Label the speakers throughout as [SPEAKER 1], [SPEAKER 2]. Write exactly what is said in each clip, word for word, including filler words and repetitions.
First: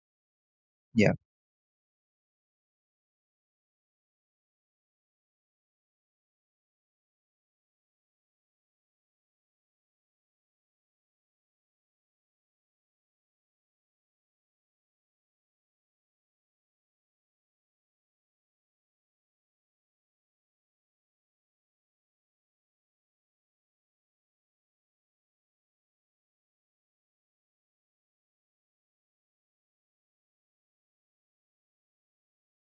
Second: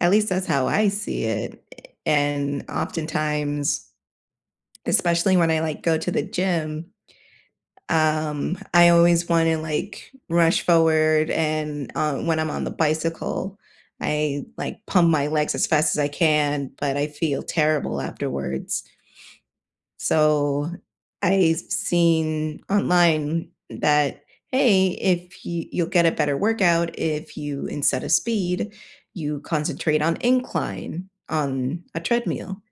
[SPEAKER 1] At least that's how I
[SPEAKER 2] Yeah.
[SPEAKER 1] see it, a and oftentimes especially when I like go to the gym, um, I always want to like, rush forward, and, uh, when I'm on the bicycle, I like pump my legs as fast as I can, but I feel terrible afterwards. So I've seen online that, "Hey, if you you'll get a better workout, if you- instead of speed- you concentrate on incline on a treadmill.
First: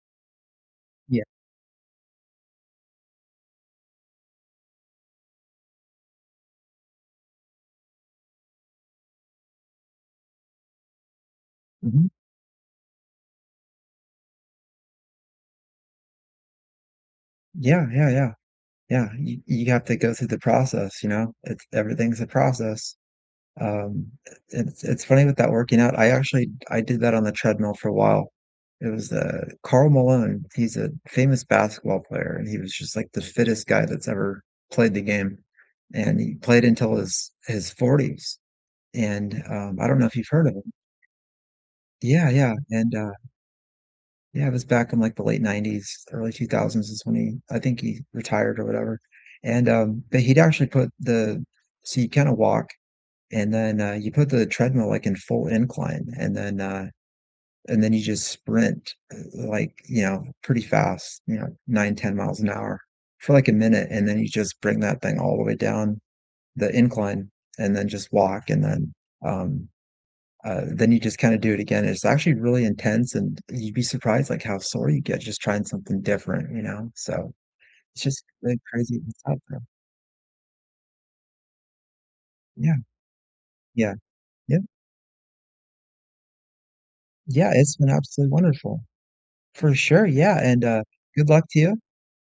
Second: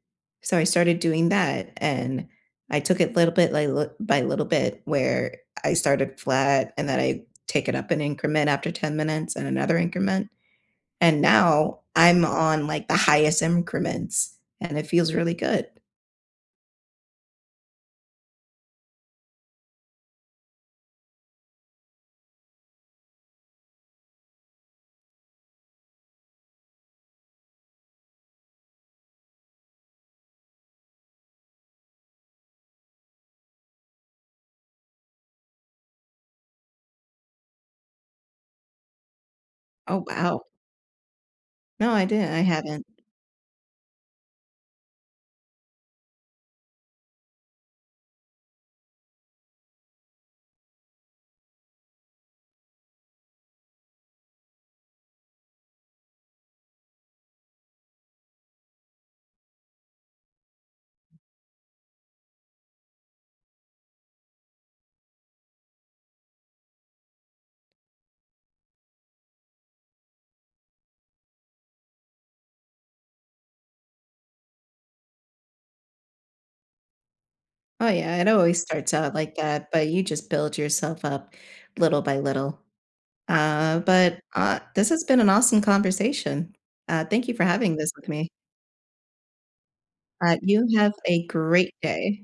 [SPEAKER 1] So I started
[SPEAKER 2] Yeah.
[SPEAKER 1] doing that, and I took it a little bit by li by little bit where I started flat, and then I take it up an increment after ten minutes and another increment, and now
[SPEAKER 2] Mhm.
[SPEAKER 1] I'm on, like, the highest increments, and it feels really good.
[SPEAKER 2] Yeah, yeah, yeah, yeah, you you have to go through the process, you know? It's everything's a process. Um, i it's it's funny with that working out, I actually I did that on the treadmill for a while. It was the Karl Malone, he's a famous basketball player and he was just like the fittest guy that's ever played the game, and he played until his his forties, and, um I don't
[SPEAKER 1] Oh,
[SPEAKER 2] know if you've heard
[SPEAKER 1] wow.
[SPEAKER 2] of him.
[SPEAKER 1] No, I
[SPEAKER 2] Yeah,
[SPEAKER 1] didn't I
[SPEAKER 2] yeah,
[SPEAKER 1] haven't.
[SPEAKER 2] and, uh yeah it was back in the late nineties, early two thousands is when he I think he retired or whatever, and, um but he'd actually put the so you kinda walk and then, uh, you put the treadmill, like, in full incline, and then, uh, and then you just sprint, like, you know, pretty fast, you know, nine, ten miles an hour for like a minute, and then you just bring that thing all the way down- the incline- and then just walk, and then, um, uh, then you just kinda do it again. It's actually really intense and you'd be surprised like how sore you get just trying something different, you know, so
[SPEAKER 1] Oh
[SPEAKER 2] it's
[SPEAKER 1] yeah
[SPEAKER 2] just
[SPEAKER 1] it
[SPEAKER 2] really
[SPEAKER 1] always starts
[SPEAKER 2] crazy.
[SPEAKER 1] out like
[SPEAKER 2] [unintelligible]
[SPEAKER 1] that, but you just build yourself up little by little.
[SPEAKER 2] Yeah,
[SPEAKER 1] Uh,
[SPEAKER 2] yeah,
[SPEAKER 1] but,
[SPEAKER 2] yep.
[SPEAKER 1] ah This has been an awesome conversation, uh, thank you for
[SPEAKER 2] Yeah,
[SPEAKER 1] having
[SPEAKER 2] it's been
[SPEAKER 1] this with me.
[SPEAKER 2] absolutely wonderful. For sure, yeah
[SPEAKER 1] Right.
[SPEAKER 2] and,
[SPEAKER 1] You
[SPEAKER 2] uh,
[SPEAKER 1] have a
[SPEAKER 2] good luck to
[SPEAKER 1] great
[SPEAKER 2] you.
[SPEAKER 1] day.